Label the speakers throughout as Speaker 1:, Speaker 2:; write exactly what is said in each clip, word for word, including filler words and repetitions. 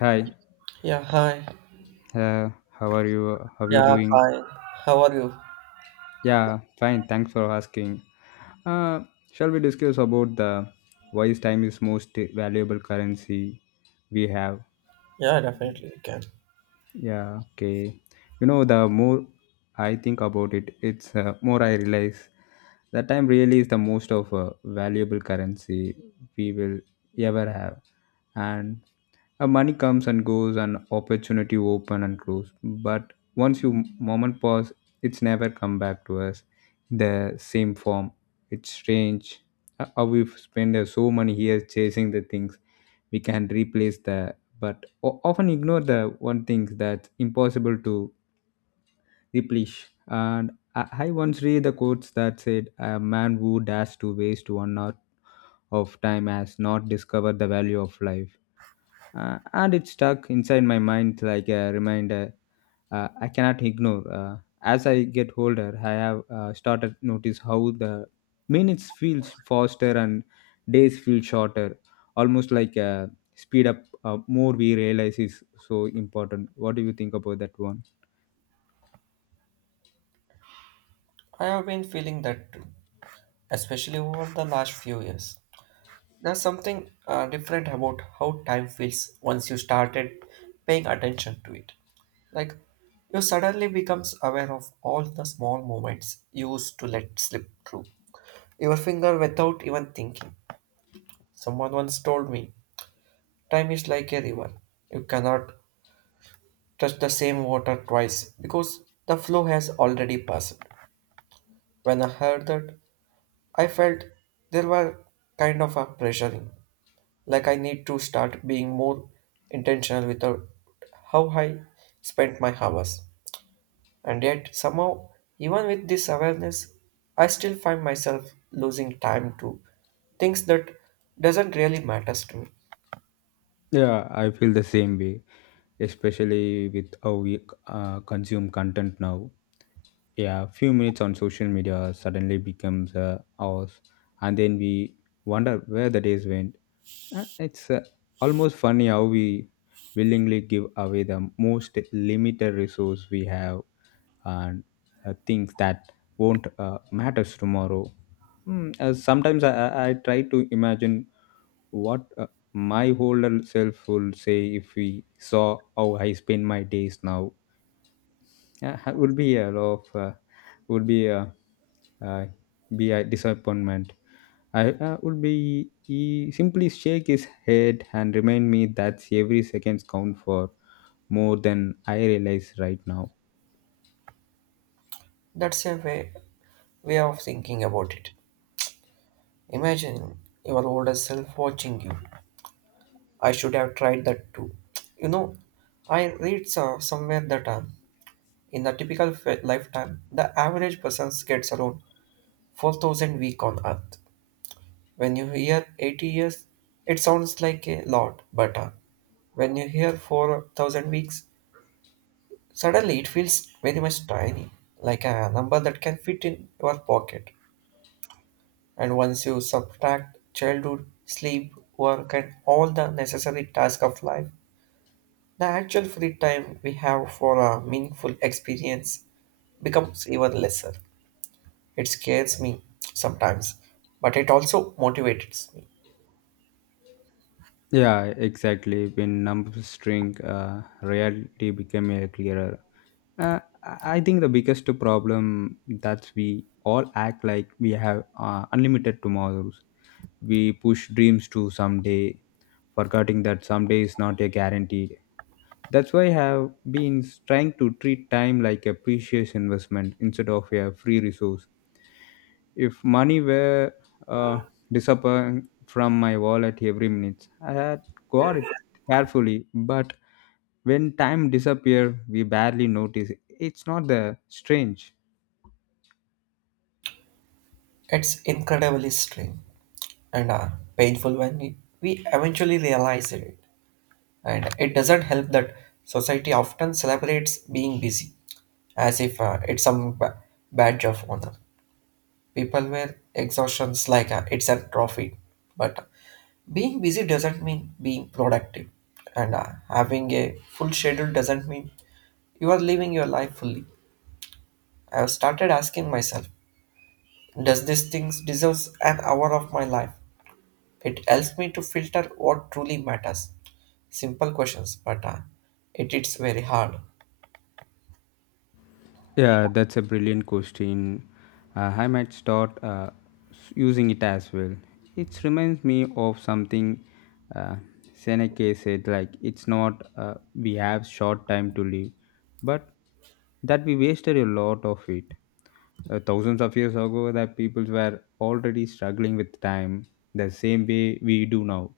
Speaker 1: Hi,
Speaker 2: Yeah, hi.
Speaker 1: uh, how are you? How you
Speaker 2: Yeah,
Speaker 1: doing?
Speaker 2: hi. How are you?
Speaker 1: Yeah, fine. Thanks for asking. Uh, Shall we discuss about the why is time is most valuable currency we have?
Speaker 2: Yeah, definitely we can.
Speaker 1: Yeah, okay. You know, the more I think about it, it's uh, more I realize that time really is the most of uh, valuable currency we will ever have, and Uh, money comes and goes, and opportunity open and close. But once you moment pause, it's never come back to us in the same form. It's strange uh, how we've spent uh, so many years chasing the things we can replace the, but o- often ignore the one thing that's impossible to replace. And I, I once read the quotes that said, "A man who dares to waste one hour of time has not discovered the value of life." uh, and it stuck inside my mind like a reminder uh, I cannot ignore. Uh, as I get older, I have uh, started notice how the minutes feels faster and days feel shorter, almost like uh, speed up. Uh, more we realize is so important. What do you think about that one?
Speaker 2: I have been feeling that too, especially over the last few years. There's something uh, different about how time feels once you started paying attention to it. Like you suddenly becomes aware of all the small moments you used to let slip through your finger without even thinking. Someone once told me, time is like a river. You cannot touch the same water twice because the flow has already passed. When I heard that, I felt there were kind of a pressuring, like I need to start being more intentional without how I spent my hours. And yet, somehow, even with this awareness, I still find myself losing time to things that doesn't really matters to me.
Speaker 1: Yeah, I feel the same way, especially with how we uh, consume content now. Yeah, few minutes on social media suddenly becomes uh, ours, and then we wonder where the days went. Uh, It's uh, almost funny how we willingly give away the most limited resource we have and uh, things that won't uh, matters tomorrow. Mm, uh, sometimes I, I I try to imagine what uh, my older self will say if we saw how I spend my days now. Uh, it would be a lot of uh, would be a uh, be a disappointment. I uh, would be he simply shake his head and remind me that every second count for more than I realize right now.
Speaker 2: That's a way way of thinking about it. Imagine your older self watching you I should have tried that too. You know, I read so- somewhere that uh, in a typical f- lifetime, the average person gets around four thousand week on Earth. When you hear eighty years, it sounds like a lot, but uh, when you hear four thousand weeks, suddenly it feels very much tiny, like a number that can fit in your pocket. And once you subtract childhood, sleep, work, and all the necessary tasks of life, the actual free time we have for a meaningful experience becomes even lesser. It scares me sometimes, but it also motivates me.
Speaker 1: Yeah, exactly. When numbers shrink, uh, reality became a clearer. Uh, I think the biggest problem that we all act like we have uh, unlimited tomorrows. We push dreams to someday, forgetting that someday is not a guarantee. That's why I have been trying to treat time like a precious investment instead of a free resource. If money were uh, disappearing from my wallet every minute, I had got it carefully. But when time disappears, we barely notice. It's not the strange.
Speaker 2: It's incredibly strange and uh, painful when we, we eventually realize it. And it doesn't help that society often celebrates being busy as if uh, it's some ba- badge of honor. People wear exhaustions like a, it's a trophy, but being busy doesn't mean being productive, and uh, having a full schedule doesn't mean you are living your life fully. I have started asking myself, does this thing deserves an hour of my life? It helps me to filter what truly matters. Simple questions, but uh, it is very hard.
Speaker 1: Yeah, that's a brilliant question. Uh, I might start uh, s- using it as well. It reminds me of something uh, Seneca said like, it's not uh, we have short time to live, but that we wasted a lot of it. Uh, thousands of years ago, that people were already struggling with time the same way we do now.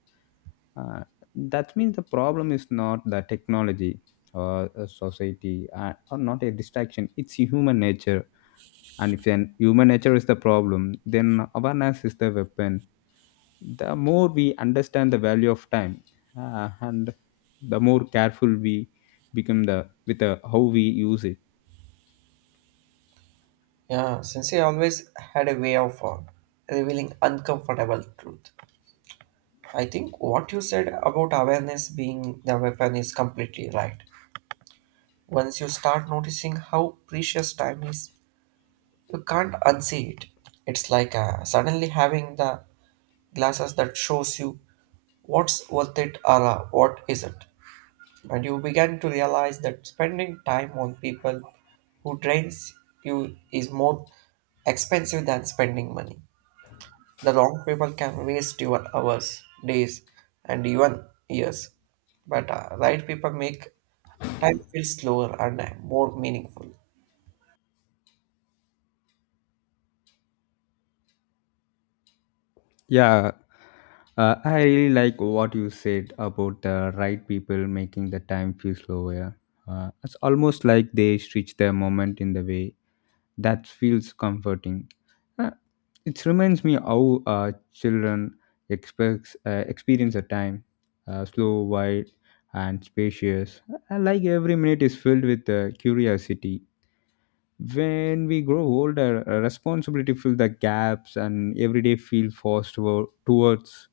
Speaker 1: Uh, that means the problem is not the technology or a society uh, or not a distraction, it's human nature, and if then human nature is the problem then awareness is the weapon. The more we understand the value of time uh, and the more careful we become the with the, how we use it.
Speaker 2: Yeah, since I always had a way of uh, revealing uncomfortable truth. I think what you said about awareness being the weapon is completely right. Once you start noticing how precious time is, you can't unsee it. It's like uh, suddenly having the glasses that shows you what's worth it or uh, what isn't. And you begin to realize that spending time on people who drains you is more expensive than spending money. The wrong people can waste your hours, days, and even years. But uh, right people make time feel slower and uh, more meaningful.
Speaker 1: Yeah, uh, I really like what you said about the right people making the time feel slower. Uh, it's almost like they stretch their moment in the way that feels comforting. Uh, it reminds me how uh, children expects, uh, experience a time uh, slow, wide, and spacious. I like every minute is filled with uh, curiosity. When we grow older, uh, responsibility fill the gaps, and every day feel forced wo- towards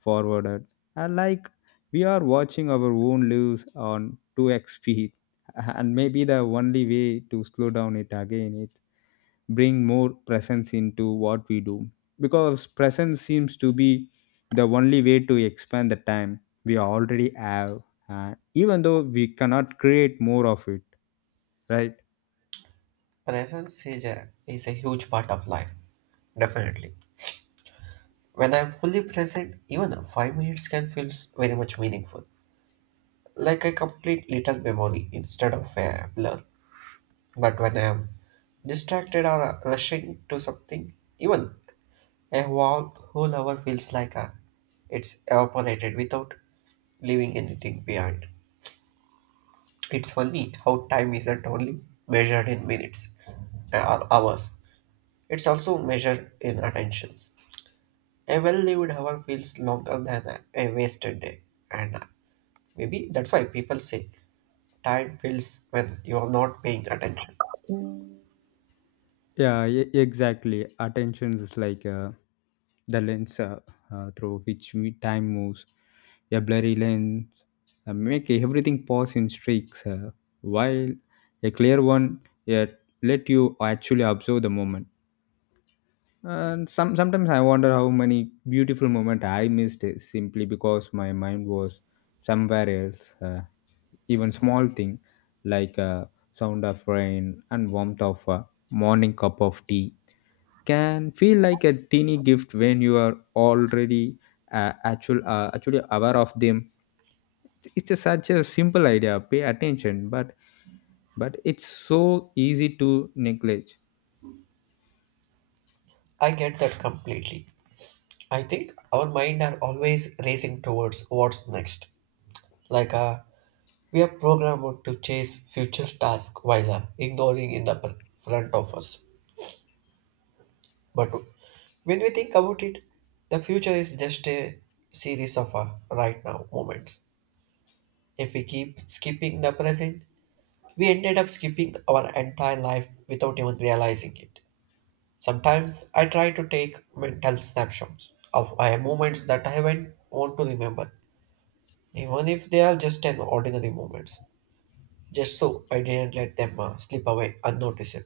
Speaker 1: forwarded. I like we are watching our own lives on two x speed, and maybe the only way to slow down it again bring more presence into what we do, because presence seems to be the only way to expand the time we already have, uh, even though we cannot create more of it, right?
Speaker 2: Presence is a, is a huge part of life, definitely. When I'm fully present, even uh, five minutes can feel s- very much meaningful, like a complete little memory instead of a blur. But when I'm distracted or uh, rushing to something, even a warm, whole hour feels like a, it's evaporated without leaving anything behind. It's funny how time isn't only measured in minutes uh, or hours, it's also measured in attentions. A well lived hour feels longer than a, a wasted day, and uh, maybe that's why people say time feels when you're not paying attention.
Speaker 1: Yeah, e- exactly, attention is like uh, the lens uh, uh, through which we, time moves. A blurry lens uh, make everything pause in streaks, uh, while a clear one uh, let you actually observe the moment. And some sometimes I wonder how many beautiful moments I missed it simply because my mind was somewhere else. Uh, even small thing like uh, sound of rain and warmth of a morning cup of tea can feel like a teeny gift when you are already uh, actual uh, actually aware of them. It's a, such a simple idea. Pay attention, but but it's so easy to neglect.
Speaker 2: I get that completely. I think our mind are always racing towards what's next. Like a We are programmed to chase future tasks while ignoring in the pr- front of us. But when we think about it, the future is just a series of uh, right now moments. If we keep skipping the present, we ended up skipping our entire life without even realizing it. Sometimes I try to take mental snapshots of uh, moments that I haven't want to remember, even if they are just an ordinary moments, just so I didn't let them uh, slip away unnoticed.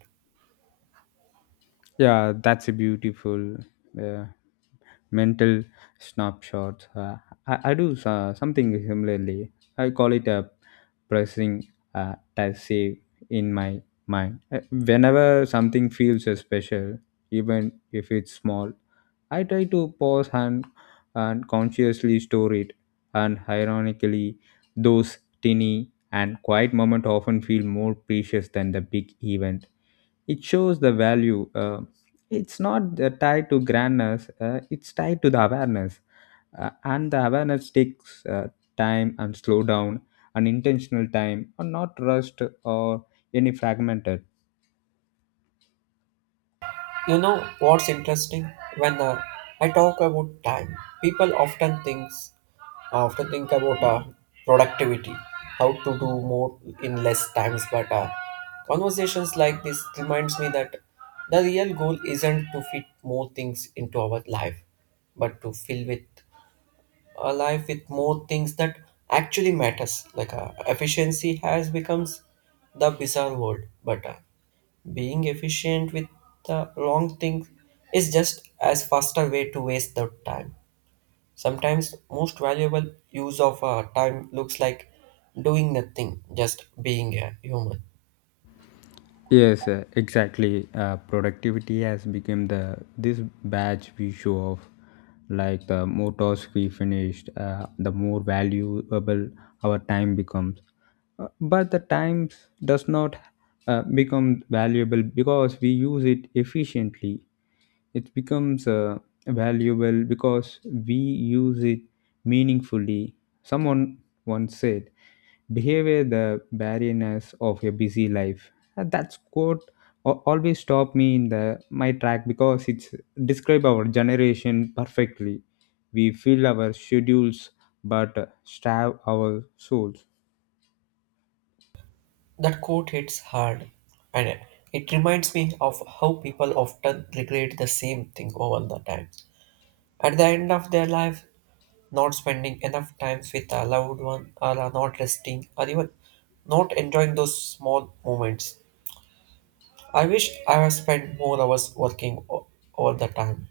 Speaker 1: Yeah, that's a beautiful. Yeah, mental snapshots. Uh, I, I do uh, something similarly. I call it a pressing uh, type save in my mind. Uh, Whenever something feels uh, special, even if it's small, I try to pause and, and consciously store it. And ironically, those tiny and quiet moments often feel more precious than the big event. It shows the value, uh, it's not uh, tied to grandness, uh, it's tied to the awareness. Uh, and the awareness takes uh, time and slow down and intentional time or not rushed or any fragmented.
Speaker 2: You know what's interesting? When uh, I talk about time, people often thinks often think about uh, productivity, how to do more in less times. But uh, conversations like this reminds me that the real goal isn't to fit more things into our life, but to fill with a life with more things that actually matters. Like uh, efficiency has becomes the bizarre world, but uh, being efficient with the wrong thing is just as faster way to waste the time. Sometimes most valuable use of our time looks like doing nothing, just being a human.
Speaker 1: Yes, uh, exactly. Uh, productivity has become the this badge we show off. Like the more tasks we finished, uh, the more valuable our time becomes. Uh, But the time does not uh, become valuable because we use it efficiently, it becomes uh, valuable because we use it meaningfully. Someone once said, "Behavior the barrenness of a busy life." Uh, That quote al- always stopped me in the my track because it's describe our generation perfectly. We fill our schedules but starve our souls.
Speaker 2: That quote hits hard, and it reminds me of how people often regret the same thing over the time. At the end of their life, not spending enough time with a loved one, or are not resting, or even not enjoying those small moments I wish I had spent more hours working o- all the time.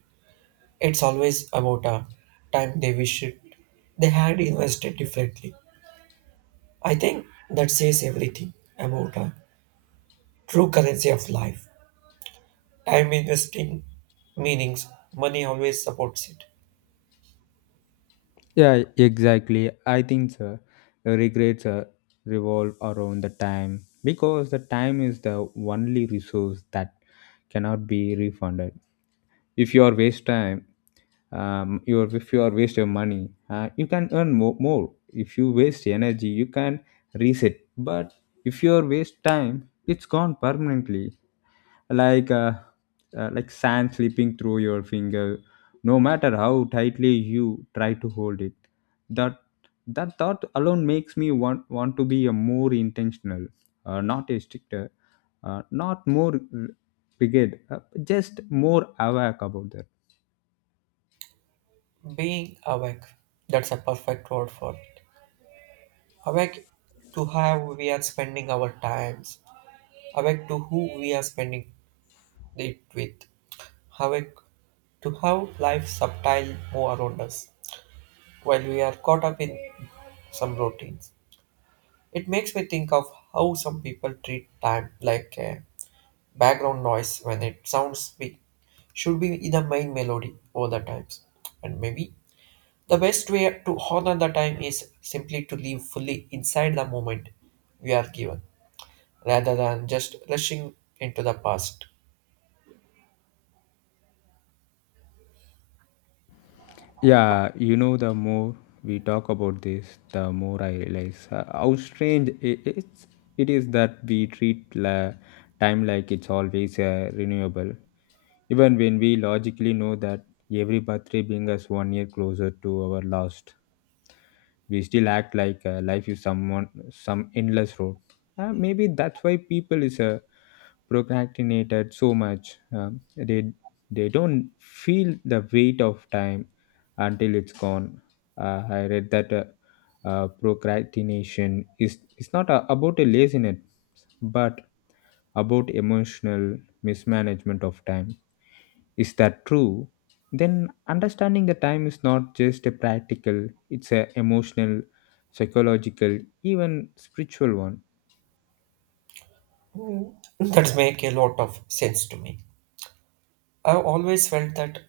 Speaker 2: It's always about a time they wish it, they had invested differently. I think that says everything about a true currency of life. Time investing meanings, money always supports it.
Speaker 1: Yeah, exactly. I think so. Regrets uh, revolve around the time because the time is the only resource that cannot be refunded. If you are waste time, um, you are, if you are waste your money, uh, you can earn more, more. If you waste energy, you can reset. But if you are waste time, it's gone permanently. Like uh, uh, like sand slipping through your finger no matter how tightly you try to hold it. That that thought alone makes me want want to be a more intentional, uh, not a stricter, uh, not more r- rigid, uh, just more aware about that.
Speaker 2: Being awake, that's a perfect word for it. Awake to how we are spending our times, awake to who we are spending it with, awake to how life subtile move around us while we are caught up in some routines. It makes me think of how some people treat time like a background noise when it sounds big should be the main melody all the times. And maybe the best way to honor the time is simply to live fully inside the moment we are given, rather than just rushing into the past.
Speaker 1: Yeah, you know, the more we talk about this, the more I realize uh, how strange i- it's, it is that we treat la- time like it's always uh, renewable. Even when we logically know that every birthday brings us one year closer to our last, we still act like uh, life is someone some endless road. Uh, maybe that's why people is uh, procrastinated so much. Um, they they don't feel the weight of time until it's gone. Uh, I read that uh, uh, procrastination is it's not a, about a laziness, but about emotional mismanagement of time. Is that true? Then understanding the time is not just a practical; it's a emotional, psychological, even spiritual one.
Speaker 2: Mm. That make a lot of sense to me. I've always felt that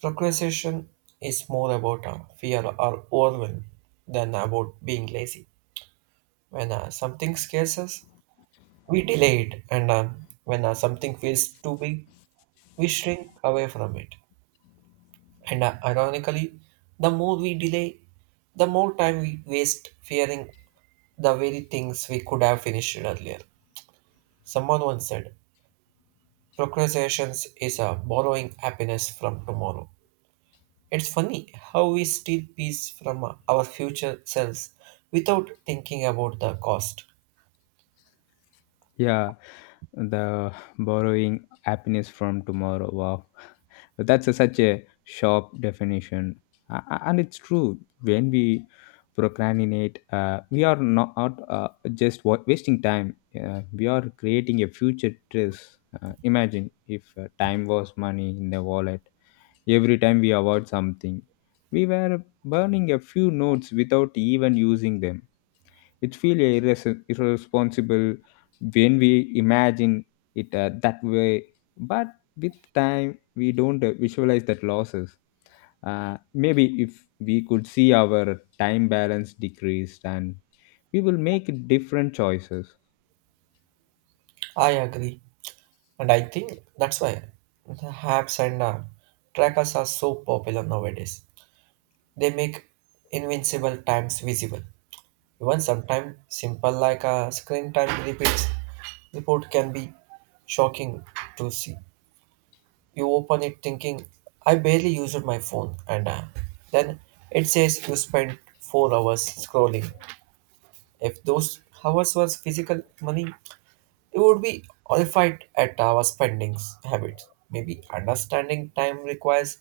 Speaker 2: procrastination is more about a fear or overwhelm than about being lazy. When uh, something scares us, we delay it, and uh, when uh, something feels too big, we shrink away from it. And uh, ironically, the more we delay, the more time we waste fearing the very things we could have finished earlier. Someone once said, "Procrastination is uh, borrowing happiness from tomorrow." It's funny how we steal peace from our future selves without thinking about the cost.
Speaker 1: Yeah, the borrowing happiness from tomorrow, wow, but that's a, such a sharp definition. A- a- and it's true, when we procrastinate uh, we are not uh, just wa- wasting time, uh, we are creating a future stress. Uh, imagine if uh, time was money in the wallet, every time we avoid something we were burning a few notes without even using them. It feels irres- irresponsible when we imagine it uh, that way, but with time we don't uh, visualize that losses. Uh, maybe if we could see our time balance decreased, and we will make different choices.
Speaker 2: I agree. And I think that's why the apps and uh, trackers are so popular nowadays. They make invincible times visible. Even sometimes simple like a screen time repeats report can be shocking to see. You open it thinking, I barely used my phone, and uh, then it says you spent four hours scrolling. If those hours was physical money, you would be horrified at our spending habits. Maybe understanding time requires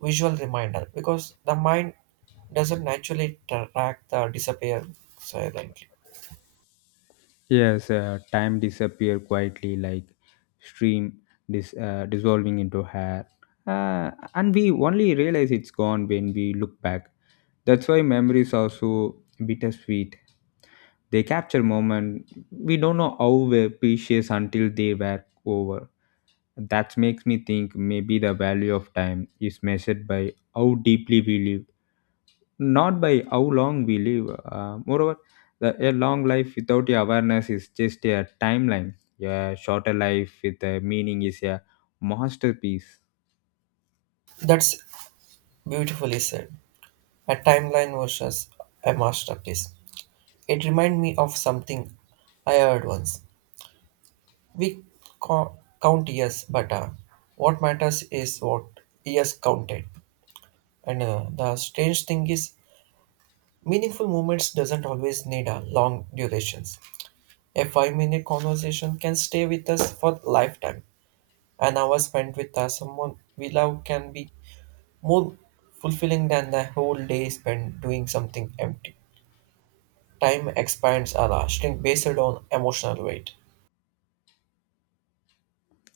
Speaker 2: visual reminder because the mind doesn't naturally track the disappear silently.
Speaker 1: Yes, uh, time disappear quietly like stream dis- uh, dissolving into hair, uh, and we only realize it's gone when we look back. That's why memories are so bittersweet. They capture moments we don't know how were precious until they were over. That makes me think maybe the value of time is measured by how deeply we live, not by how long we live. Uh, moreover, the, a long life without awareness is just a timeline. A shorter life with a meaning is a masterpiece.
Speaker 2: That's beautifully said. A timeline versus a masterpiece. It reminds me of something I heard once. We co- count years, but uh, what matters is what years counted. And uh, the strange thing is, meaningful moments doesn't always need a long durations. A five minute conversation can stay with us for lifetime. An hour spent with us, someone we love can be more fulfilling than the whole day spent doing something empty. Time expands our shrink based on emotional weight.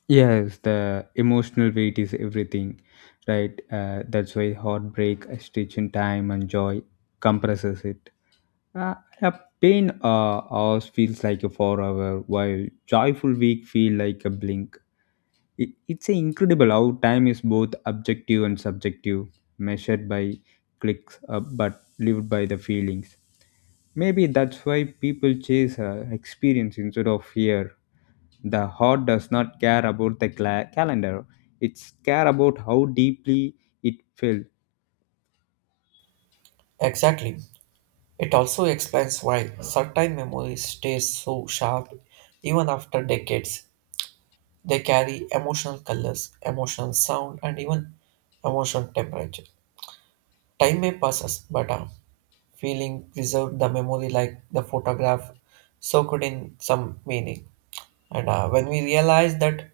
Speaker 1: Yes, the emotional weight is everything, right? Uh, that's why heartbreak, stretch in time, and joy compresses it. Uh, a pain uh, hours feels like a forever, while joyful week feel like a blink. It, it's a incredible how time is both objective and subjective, measured by clicks uh, but lived by the feelings. Maybe that's why people chase uh, experience instead of fear. The heart does not care about the cla- calendar; it's care about how deeply it felt.
Speaker 2: Exactly. It also explains why certain memories stay so sharp even after decades. They carry emotional colors, emotional sound, and even emotional temperature. Time may passes, but a feeling preserved the memory like the photograph soaked in some meaning. And uh, when we realize that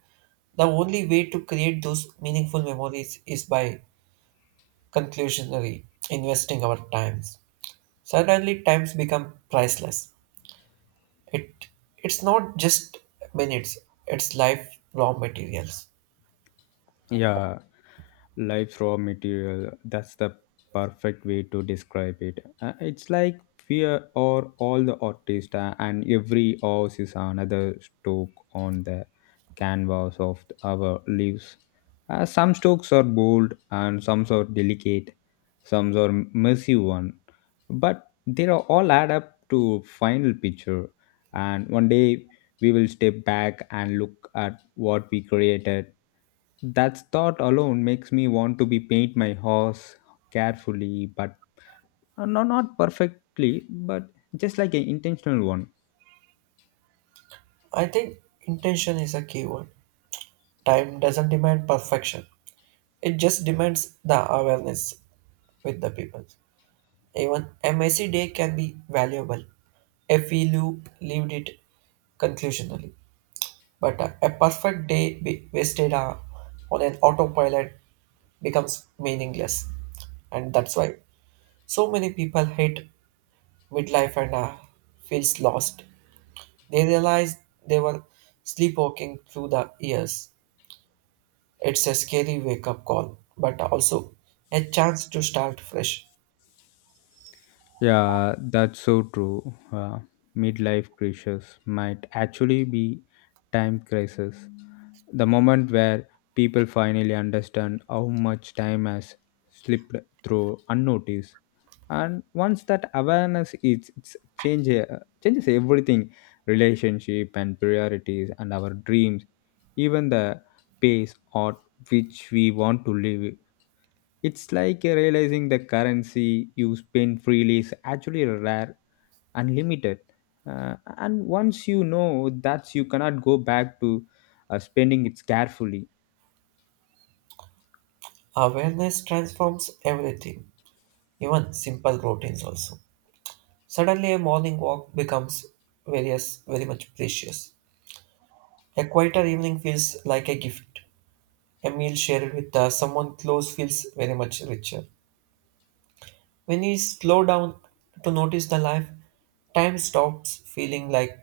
Speaker 2: the only way to create those meaningful memories is by conclusionary investing our times. Suddenly, times become priceless. It it's not just minutes; it's life raw materials.
Speaker 1: Yeah, life raw material. That's the perfect way to describe it. Uh, it's like we are are all the artists, uh, and every house is another stroke on the canvas of our lives. Uh, some strokes are bold, and some are delicate, some are messy one, but they are all add up to final picture. And one day we will step back and look at what we created. That thought alone makes me want to be paint my horse carefully, but uh, no, not perfectly, but just like an intentional one.
Speaker 2: I think intention is a key word. Time doesn't demand perfection; it just demands the awareness with the people. Even a messy day can be valuable if we loop lived it conclusionally. But uh, a perfect day be wasted uh, on an autopilot becomes meaningless, and that's why so many people hate midlife and uh, feels lost. They realize they were sleepwalking through the years. It's a scary wake-up call, but also a chance to start fresh.
Speaker 1: Yeah, that's so true. Uh, midlife crisis might actually be time crisis. The moment where people finally understand how much time has slipped through unnoticed. And once that awareness is it's change, uh, changes everything, relationship and priorities and our dreams, even the pace at which we want to live. It's like uh, realizing the currency you spend freely is actually rare and limited. Uh, and once you know that, you cannot go back to uh, spending it carefully.
Speaker 2: Awareness transforms everything, even simple routines also. Suddenly, a morning walk becomes various, very much precious. A quieter evening feels like a gift. A meal shared with uh, someone close feels very much richer. When we slow down to notice the life, time stops feeling like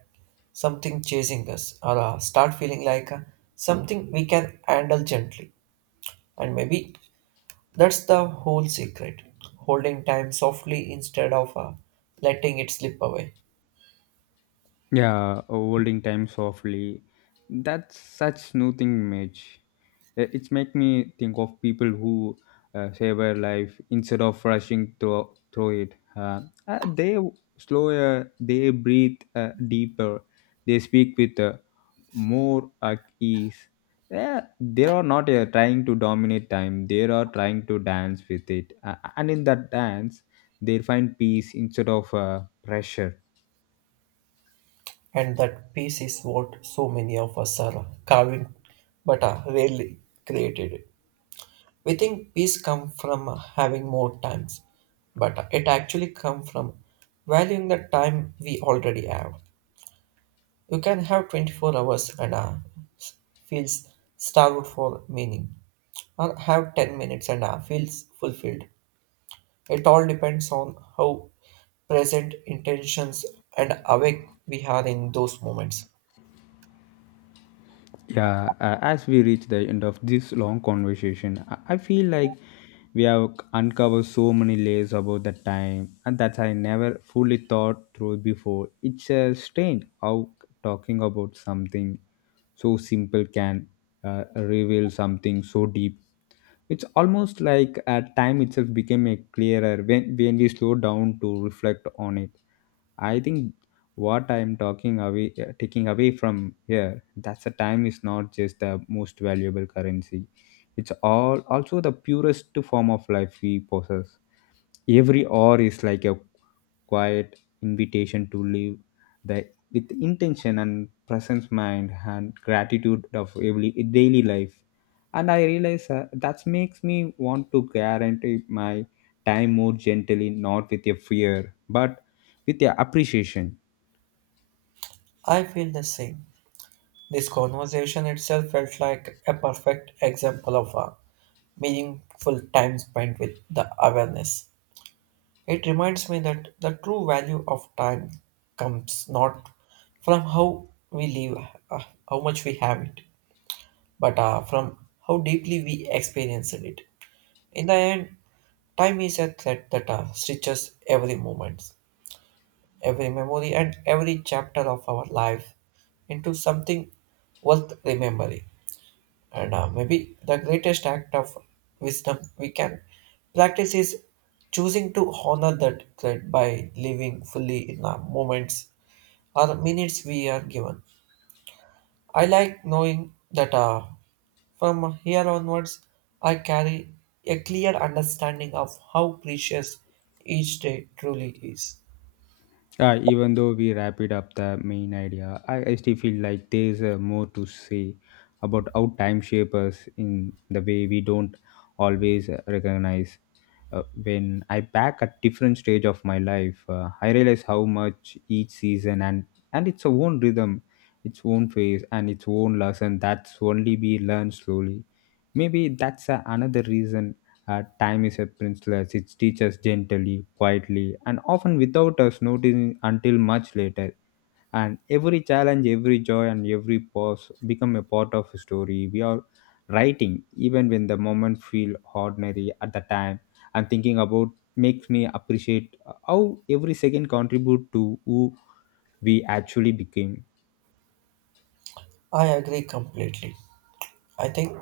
Speaker 2: something chasing us or uh, start feeling like uh, something we can handle gently. And maybe that's the whole secret holding time softly instead of uh, letting it slip away.
Speaker 1: Yeah, uh, holding time softly. That's such soothing image. I- It's make me think of people who uh, savor life instead of rushing through, through it. Uh, uh, they slower, they breathe uh, deeper, they speak with uh, more at ease. Yeah, they are not uh, trying to dominate time. They are trying to dance with it, uh, and in that dance, they find peace instead of uh, pressure.
Speaker 2: And that peace is what so many of us are carving but are rarely created. We think peace comes from having more times, but it actually comes from valuing the time we already have. You can have twenty-four hours and uh, feels starved for meaning, or have ten minutes and uh, feels fulfilled. It all depends on how present intentions and awake we are in those moments.
Speaker 1: Yeah, uh, as we reach the end of this long conversation, I I feel like we have uncovered so many layers about the time and that I never fully thought through before. It's uh, strange how talking about something so simple can uh, reveal something so deep. It's almost like uh, time itself became a clearer when, when we slow down to reflect on it. I think what I'm talking away, uh, taking away from here, that's the time is not just the most valuable currency. It's all also the purest form of life we possess, every hour is like a quiet invitation to live the with intention and presence mind and gratitude of every daily life, and I realize uh, that makes me want to guarantee my time more gently, not with a fear but with a appreciation.
Speaker 2: I feel the same. This conversation itself felt like a perfect example of a meaningful time spent with the awareness. It reminds me that the true value of time comes not from how we live, uh, how much we have it, but uh, from how deeply we experienced it. In the end, time is a thread that uh, stitches every moment, every memory, and every chapter of our life into something worth remembering. And uh, maybe the greatest act of wisdom we can practice is choosing to honor that thread by living fully in the moments or minutes we are given. I like knowing that uh, from here onwards, I carry a clear understanding of how precious each day truly is.
Speaker 1: Uh, even though we wrap it up the main idea, I, I still feel like there's uh, more to say about how time shapes us in the way we don't always uh, recognize. Uh, when I back at different stage of my life, uh, I realize how much each season and and its own rhythm, its own phase, and its own lesson that's only be learned slowly. Maybe that's uh, another reason uh, time is a priceless. It teaches gently, quietly, and often without us noticing until much later. And every challenge, every joy, and every pause become a part of a story. We are writing, even when the moment feel ordinary at the time. And thinking about makes me appreciate how every second contribute to who we actually became.
Speaker 2: I agree completely. I think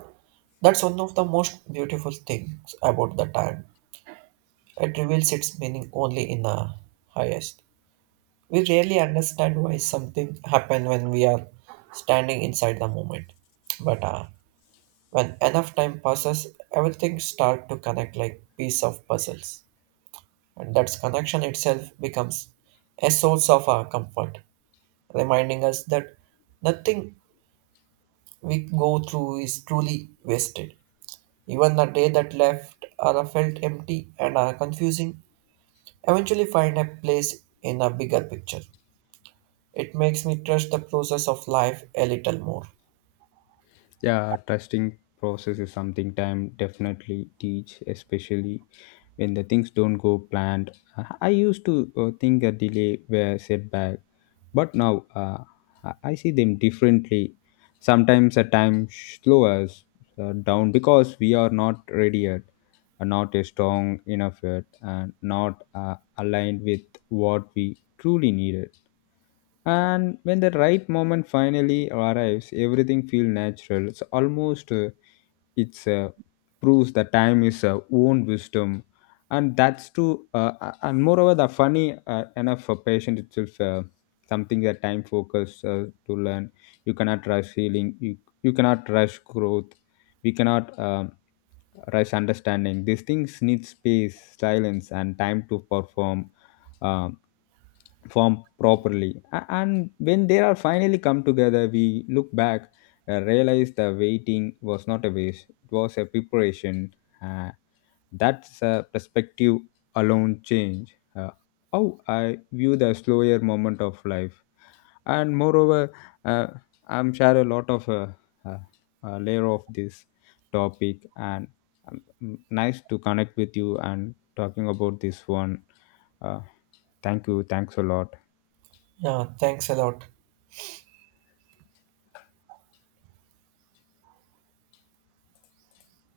Speaker 2: that's one of the most beautiful things about the time. It reveals its meaning only in the highest. We rarely understand why something happened when we are standing inside the moment. But uh, when enough time passes, everything starts to connect like piece of puzzles. And that connection itself becomes a source of our comfort, reminding us that nothing we go through is truly wasted. Even the day that left are felt empty and are confusing, eventually find a place in a bigger picture. It makes me trust the process of life a little more.
Speaker 1: Yeah, trusting process is something time definitely teach, especially when the things don't go planned. I I used to uh, think a delay were setback, but now uh, I I see them differently. Sometimes a time slow us uh, down because we are not ready yet, are not a strong enough yet, and not uh, aligned with what we truly needed. And when the right moment finally arrives, everything feels natural, it's almost uh, it's uh, proves that time is uh, own wisdom, and that's true uh, uh, and moreover the funny uh, enough for patient itself, uh, something that time focus uh, to learn. You cannot rush healing, you, you cannot rush growth, we cannot um rush understanding, these things need space silence and time to perform um, form properly. A- and when they are finally come together we look back, uh, realize the waiting was not a waste, it was a preparation. uh, that's a perspective alone change uh, how I view the slower moment of life. And moreover, uh, I'm share a lot of uh, uh, uh, layer of this topic, and um, nice to connect with you and talking about this one. uh, thank you. Thanks a lot.
Speaker 2: Yeah, thanks a lot.